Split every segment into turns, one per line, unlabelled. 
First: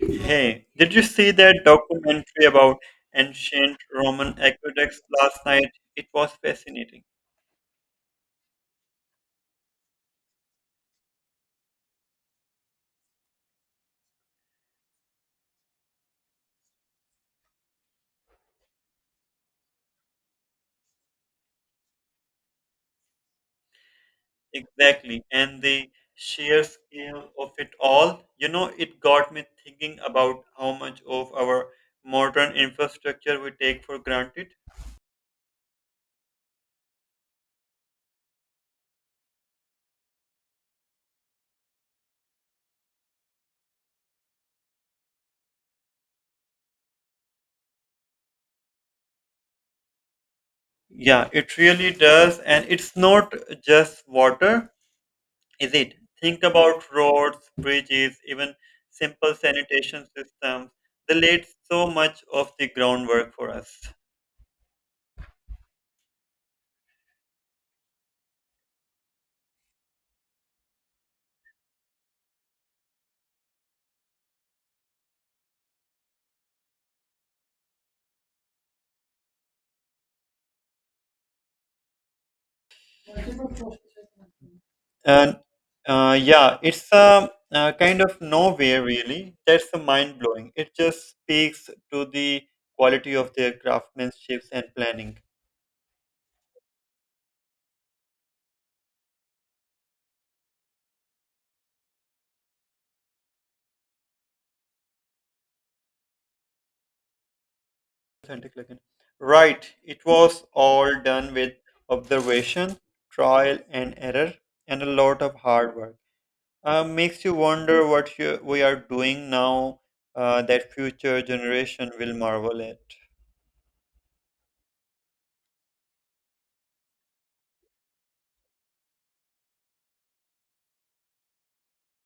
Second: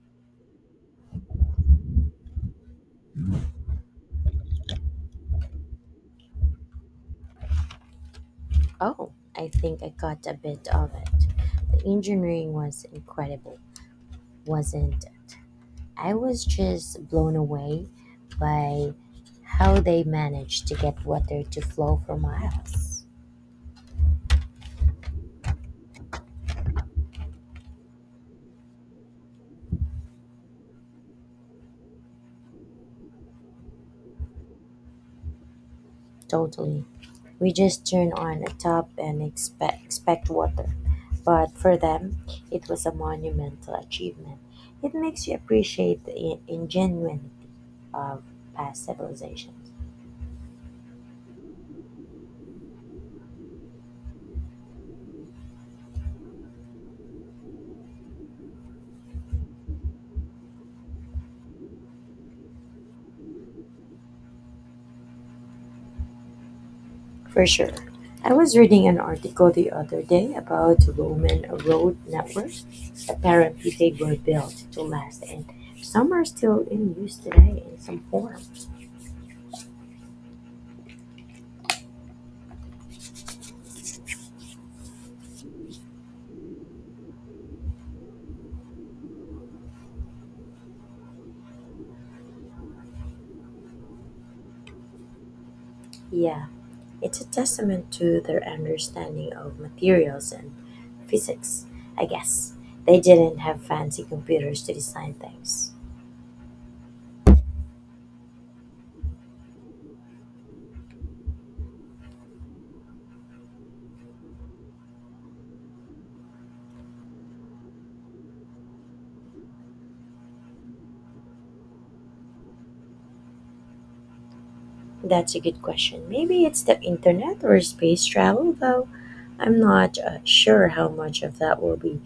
Hey, did you see that documentary about ancient Roman aqueducts last night? It was fascinating.
Oh, I think I got a bit of it. The engineering was incredible, wasn't it? I was just blown away by how they managed to get water to flow for miles.
Exactly. And the sheer scale of it all, you know, it got me thinking about how much of our modern infrastructure we take for granted.
Totally. We just turn on a tap and expect water. But for them, it was a monumental achievement. It makes you appreciate the ingenuity of past civilizations.
Yeah, it really does. And it's not just water, is it? Think about roads, bridges, even simple sanitation systems. They laid so much of the groundwork for us.
For sure. I was reading an article the other day about Roman road networks. Apparently, they were built to last, and some are still in use today in some form.
And Yeah, it's a, kind of nowhere really. That's mind blowing. It just speaks to the quality of their craftsmanship and planning
Yeah, it's a testament to their understanding of materials and physics, I guess. They didn't have fancy computers to design things.
authentic again. Right, it was all done with observation, trial and error, and a lot of hard work. Makes you wonder what we are doing now that future generation will marvel at.
That's a good question. Maybe it's the internet or space travel, though. I'm not sure how much of that will be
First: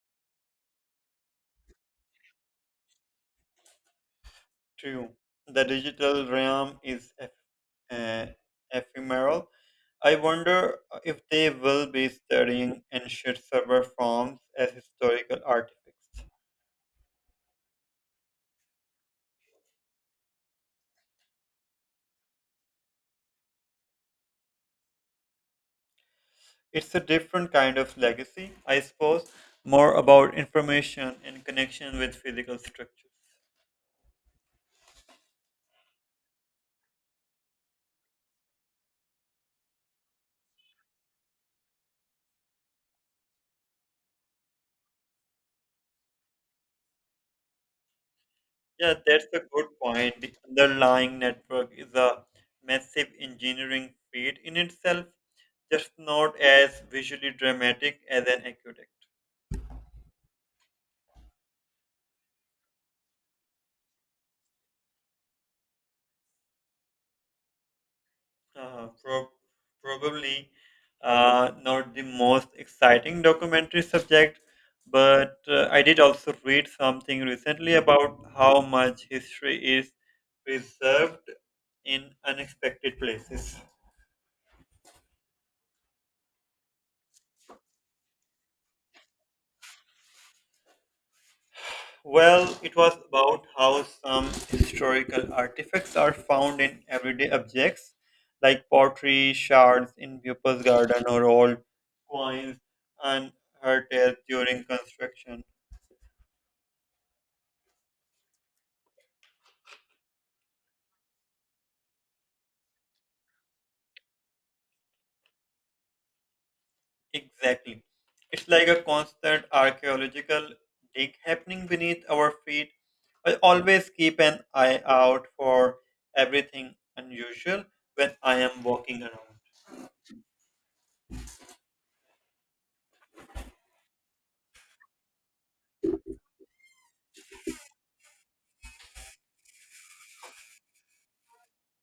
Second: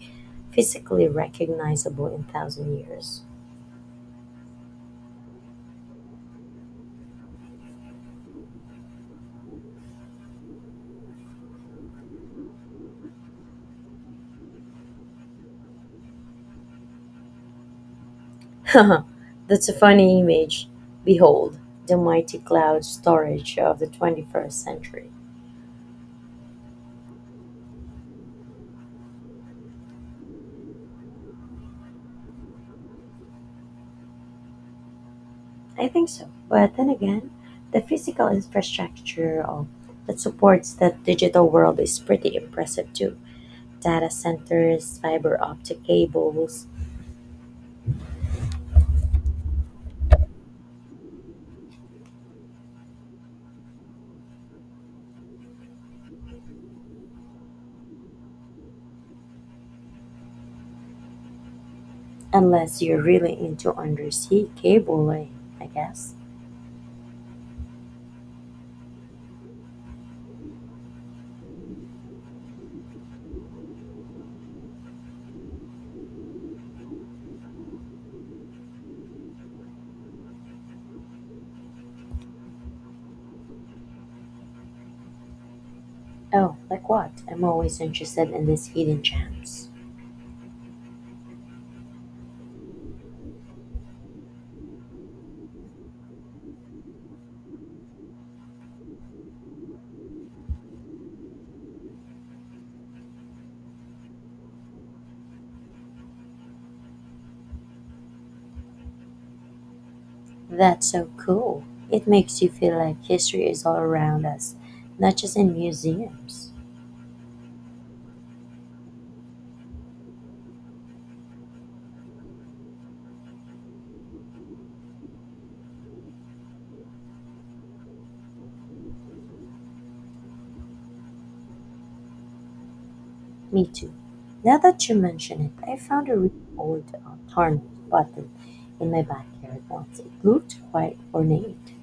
physically recognizable in thousand years.
True. The digital realm is uh, ephemeral. I wonder if they will be studying ancient server forms as historical artifacts.
That's a funny image. Behold, the mighty cloud storage of the 21st century.
It's a different kind of legacy, I suppose, more about information and connection with physical structures.
I think so. But then again, the physical infrastructure of, that supports that digital world is pretty impressive too. Data centers, fiber optic cables,
Yeah, that's a good point. The underlying network is a massive engineering feat in itself, just not as visually dramatic as an aqueduct.
unless you're really into undersea cabling, I guess.
Uh, prob probably not the most exciting documentary subject, but I did also read something recently about how much history is preserved in unexpected places.
Oh, like what? I'm always interested in these hidden gems.
Well, it was about how some historical artifacts are found in everyday objects like pottery shards in people's garden or old coins and heritage during construction.
That's so cool. It makes you feel like history is all around us, not just in museums.
Exactly. It's like a constant archaeological dig happening beneath our feet. I always keep an eye out for everything unusual when I am walking around.
Me too. Now that you mention it, I found a really old tarnished button in my backyard once. It looked quite ornate.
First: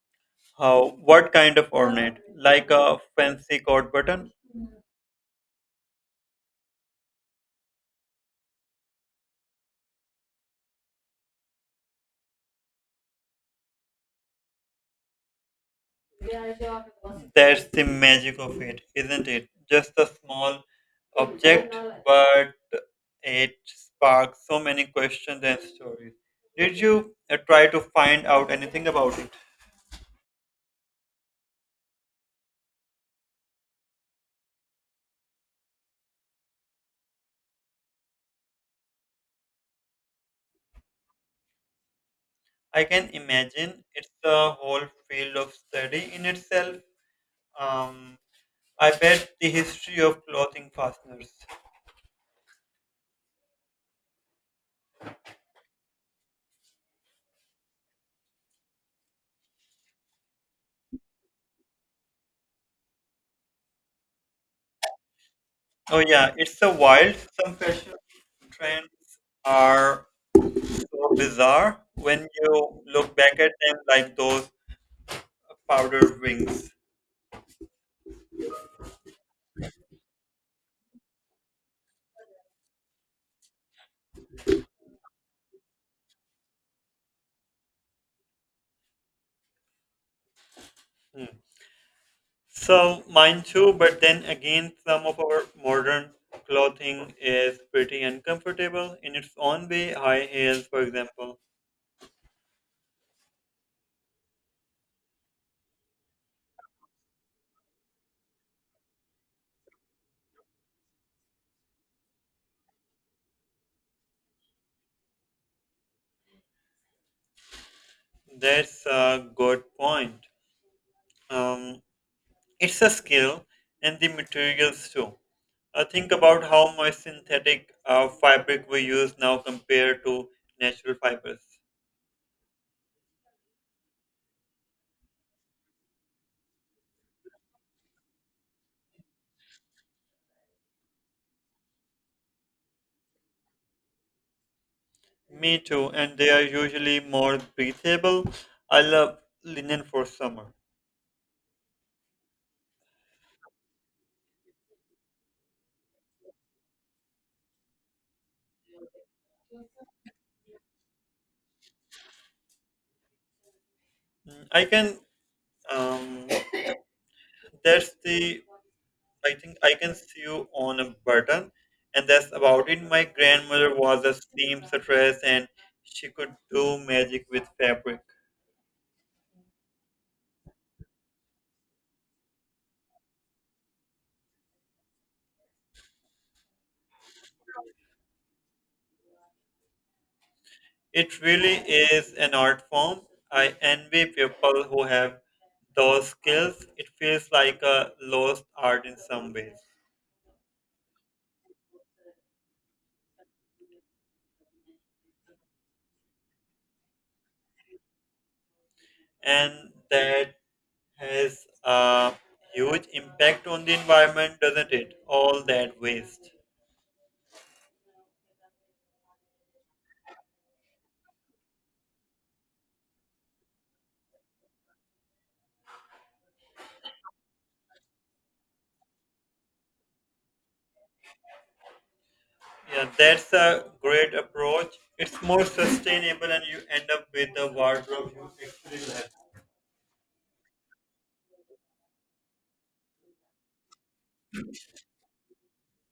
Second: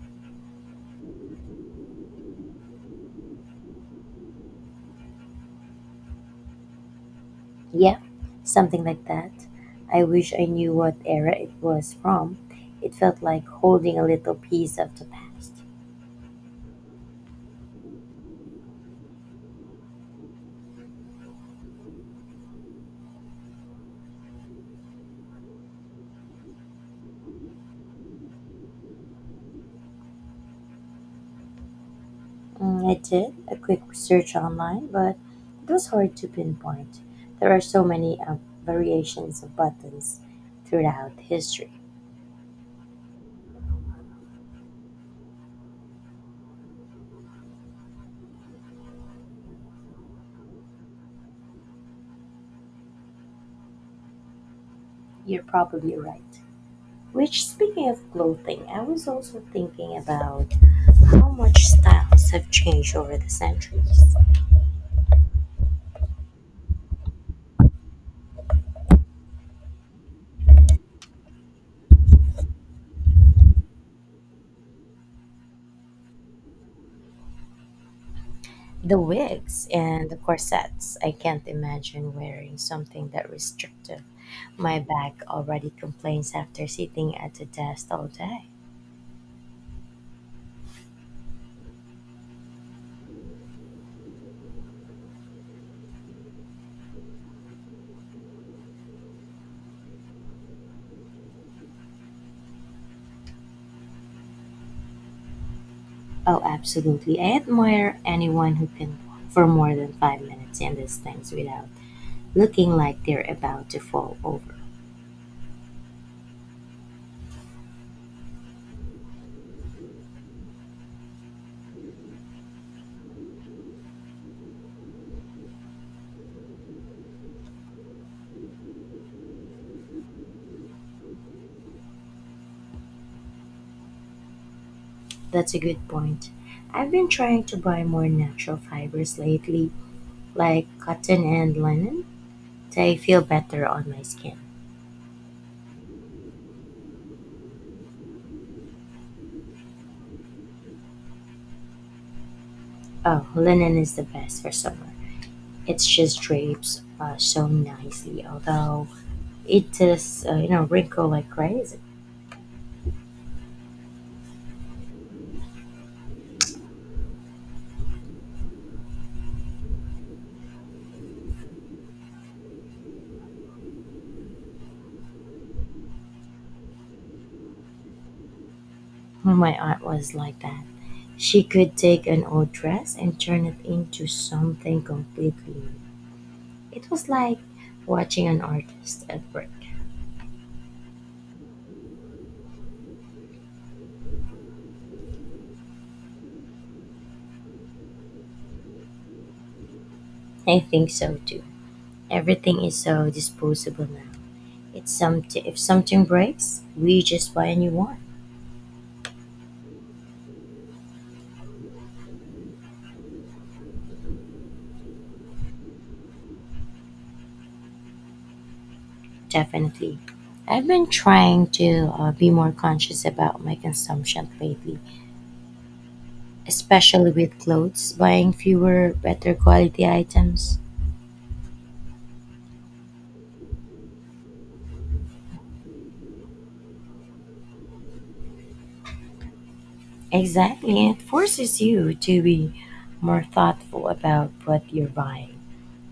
How, what kind of ornate? Like a fancy coat button?
Yeah, something like that. I wish I knew what era it was from. It felt like holding a little piece of the past.
That's the magic of it, isn't it? Just a small object, but it sparks so many questions and stories. Did you try to find out anything about it?
Mm, I did a quick search online, but it was hard to pinpoint. There are so many variations of buttons throughout history.
I can imagine it's a whole field of study in itself. Um, I bet the history of clothing fasteners.
You're probably right. Which, speaking of clothing, I was also thinking about how much styles have changed over the centuries.
Oh yeah, it's a wild. Some fashion trends are so bizarre when you look back at them, like those powdered wings.
The wigs and the corsets. I can't imagine wearing something that restrictive. My back already complains after sitting at a desk all day.
Mm. So mine too, but then again, some of our modern clothing is pretty uncomfortable in its own way. High heels, for example.
Oh, absolutely. I admire anyone who can walk for more than 5 minutes in these things without looking like they're about to fall over.
That's a good point. Um, it's a skill, and the materials too. Think about how much synthetic fabric we use now compared to natural fibers.
That's a good point. I've been trying to buy more natural fibers lately, like cotton and linen. They feel better on my skin.
Me too, and they are usually more breathable. I love linen for summer.
Oh, linen is the best for summer. It just drapes so nicely, although it is, wrinkle like crazy.
Mm, I can um, that's the I think I can see you on a button, and that's about it. My grandmother was a seamstress, and she could do magic with fabric.
Well, my aunt was like that. She could take an old dress and turn it into something completely new. It was like watching an artist at work.
It really is an art form. I envy people who have those skills. It feels like a lost art in some ways,
I think so too. Everything is so disposable now. It's something if something breaks, we just buy a new one.
and that has a huge impact on the environment, doesn't it? All that waste.
Definitely. I've been trying to be more conscious about my consumption lately, especially with clothes, buying fewer, better quality items.
Yeah, that's a great approach. It's more sustainable, and you end up with a wardrobe you actually like.
Exactly. It forces you to be more thoughtful about what you're buying.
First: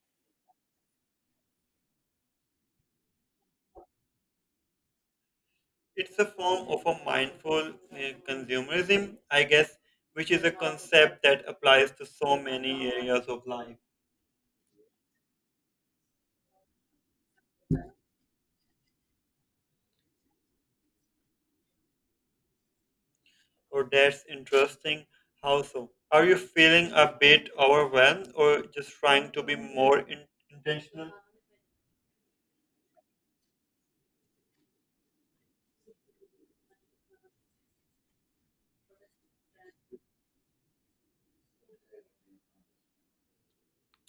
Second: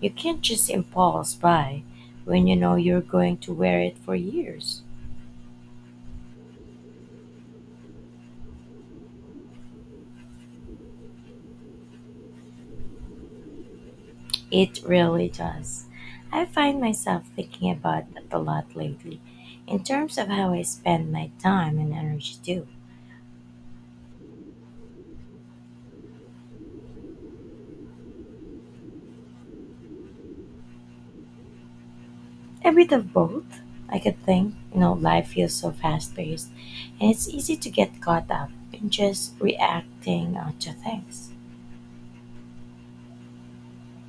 You can't just impulse buy when you know you're going to wear it for years.
It's a form of a mindful consumerism, I guess, which is a concept that applies to so many areas of life.
It really does. I find myself thinking about that a lot lately in terms of how I spend my time and energy too.
Or that's interesting. How so? Are you feeling a bit overwhelmed, or just trying to be more intentional?
A bit of both, I could think. You know, life feels so fast paced and it's easy to get caught up in just reacting to things.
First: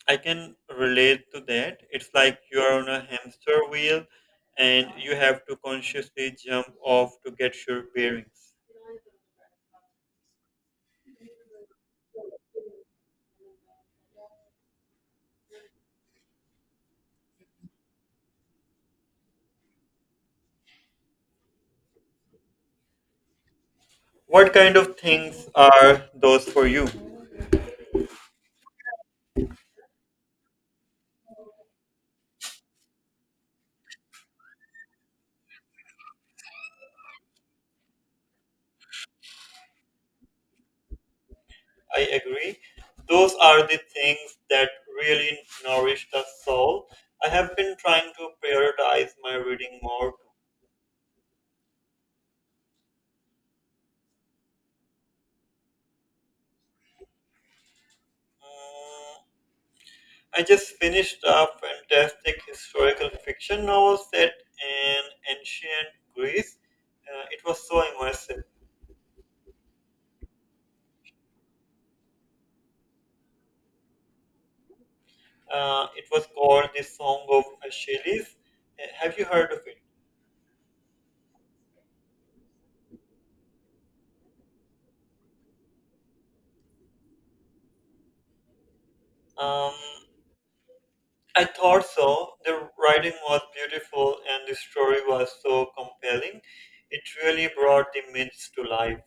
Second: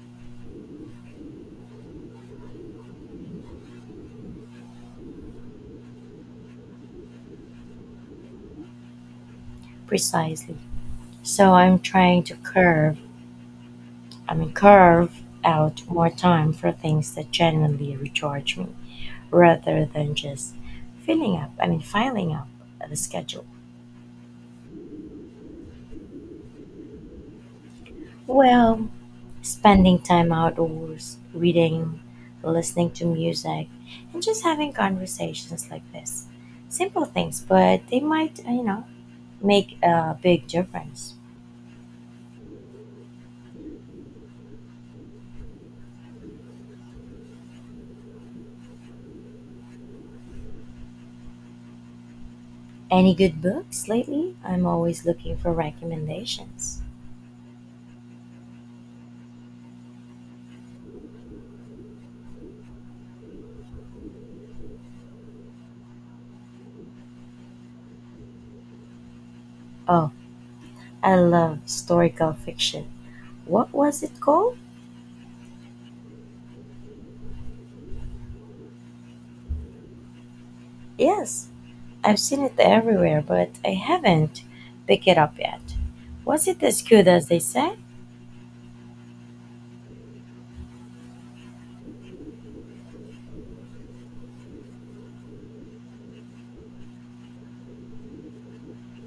I can relate to that. It's like you are on a hamster wheel and you have to consciously jump off to get your bearings.
Precisely. So I'm trying to curve, I mean, curve out more time for things that genuinely recharge me rather than just filling up, I mean, filing up the schedule.
What kind of things are those for you?
Well, spending time outdoors, reading, listening to music, and just having conversations like this. Simple things, but they might make a big difference.
I agree. Those are the things that really nourish the soul. I have been trying to prioritize my reading more.
Any good books lately? I'm always looking for recommendations.
Mm, I just finished a fantastic historical fiction novel set in ancient Greece. It was so immersive.
Oh, I love historical fiction. What was it called?
It was called the Song of Achilles. Have you heard of it?
Yes, I've seen it everywhere, but I haven't picked it up yet. Was it as good as they say?
Um, I thought so. The writing was beautiful and the story was so compelling. It really brought the myths to life.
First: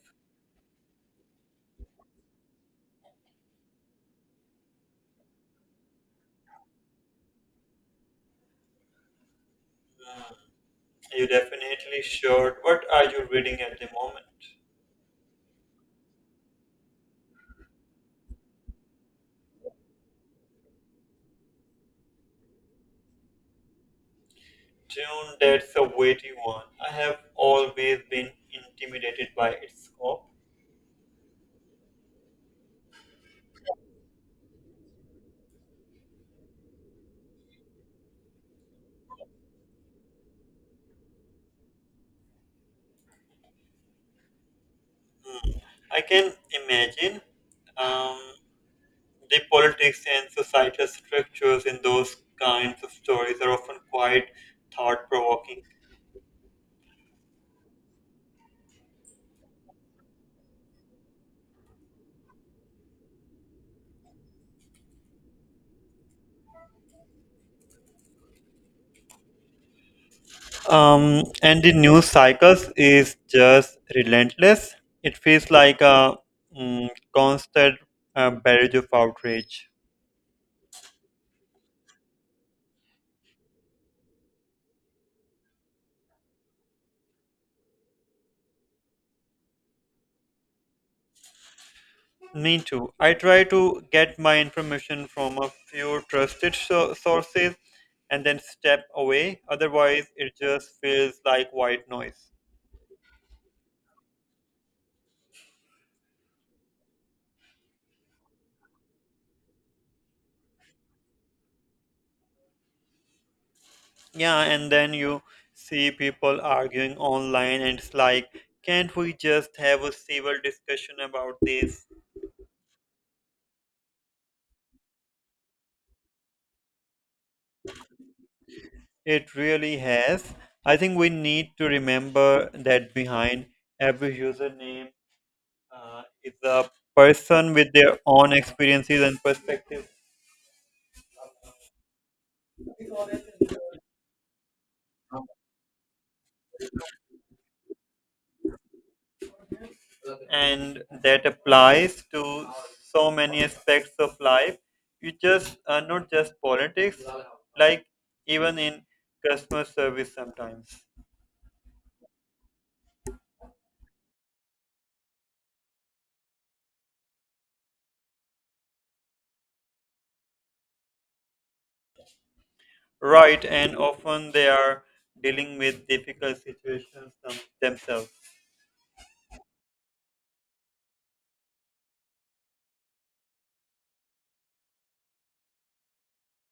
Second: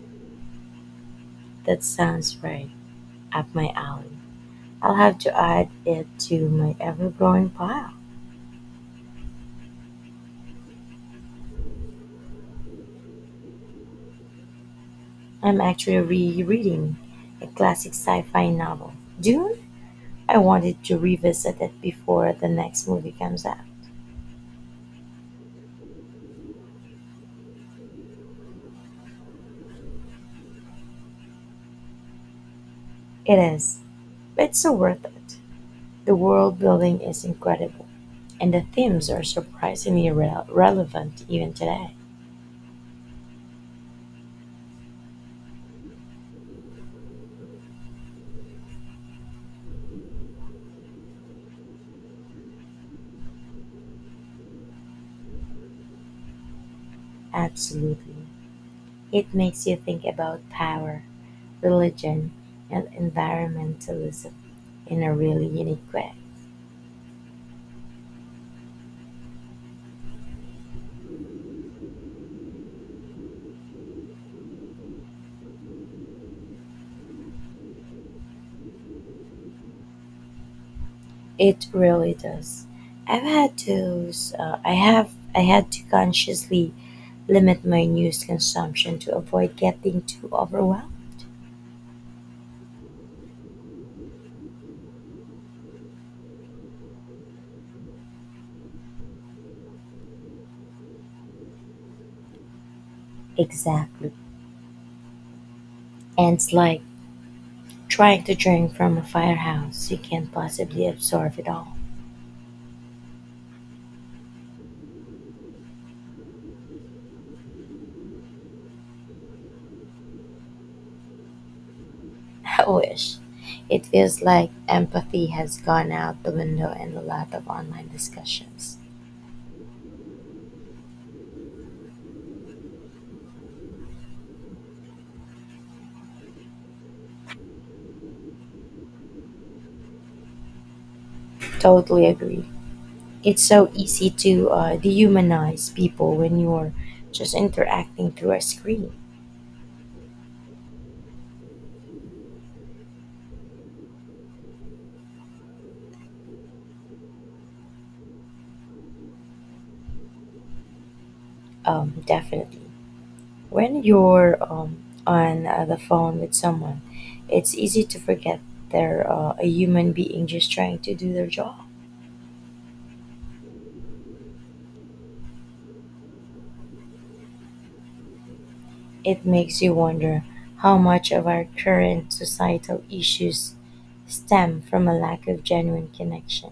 That sounds right up my alley. I'll have to add it to my ever growing pile.
You definitely should. What are you reading at the moment?
I'm actually rereading a classic sci fi novel, Dune. I wanted to revisit it before the next movie comes out.
June, that's a weighty one. I have always been intimidated by its scope.
It is, but it's so worth it. The world building is incredible. And the themes are surprisingly relevant even today.
I can imagine. Um, The politics and societal structures in those kinds of stories are often quite thought provoking.
Absolutely. It makes you think about power, religion, and environmentalism in a really unique way.
And the news cycles is just relentless. It feels like a mm, constant barrage of outrage.
It really does. I've had to I had to consciously limit my news consumption to avoid getting too overwhelmed.
Me too. I try to get my information from a few trusted sources and then step away. Otherwise, it just feels like white noise.
Exactly. And it's like trying to drink from a firehouse. You can't possibly absorb it all.
Yeah, and then you see people arguing online, and it's like, can't we just have a civil discussion about this?
I wish. It feels like empathy has gone out the window in a lot of online discussions.
It really has. I think we need to remember that behind every username is a person with their own experiences and perspectives,
Totally agree. It's so easy to dehumanize people when you're just interacting through a screen.
and that applies to so many aspects of life. You just not just politics, like even in customer service sometimes.
Definitely. When you're on the phone with someone, it's easy to forget they're a human being just trying to do their job.
Right, and often they are dealing with difficult situations themselves.
It makes you wonder how much of our current societal issues stem from a lack of genuine connection.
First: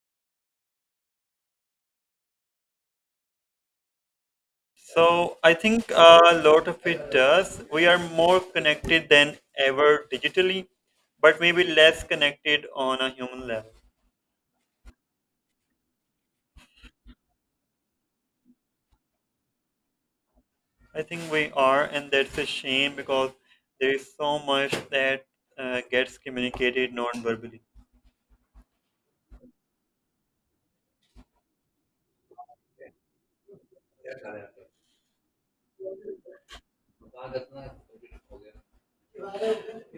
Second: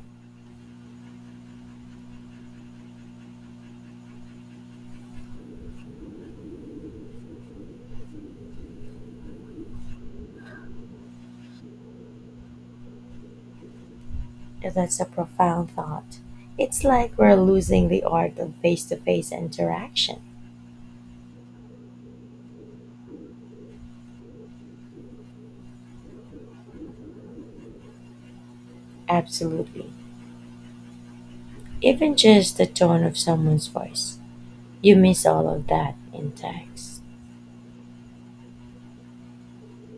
So I think a lot of it does. We are more connected than ever digitally, but maybe less connected on a human level.
That's a profound thought. It's like we're losing the art of face to face interaction.
I think we are, and that's a shame because there is so much that gets communicated non-verbally,
Absolutely. Even just the tone of someone's voice. You miss all of that in text.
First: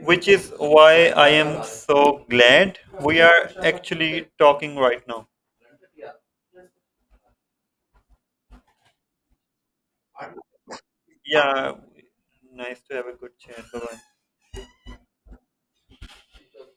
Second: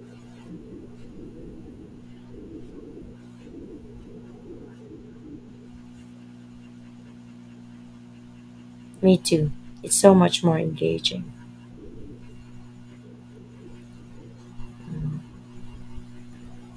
which is why I am so glad we are actually talking right now.
Me too. It's so much more engaging.
Yeah, nice to have a good chat. Bye bye.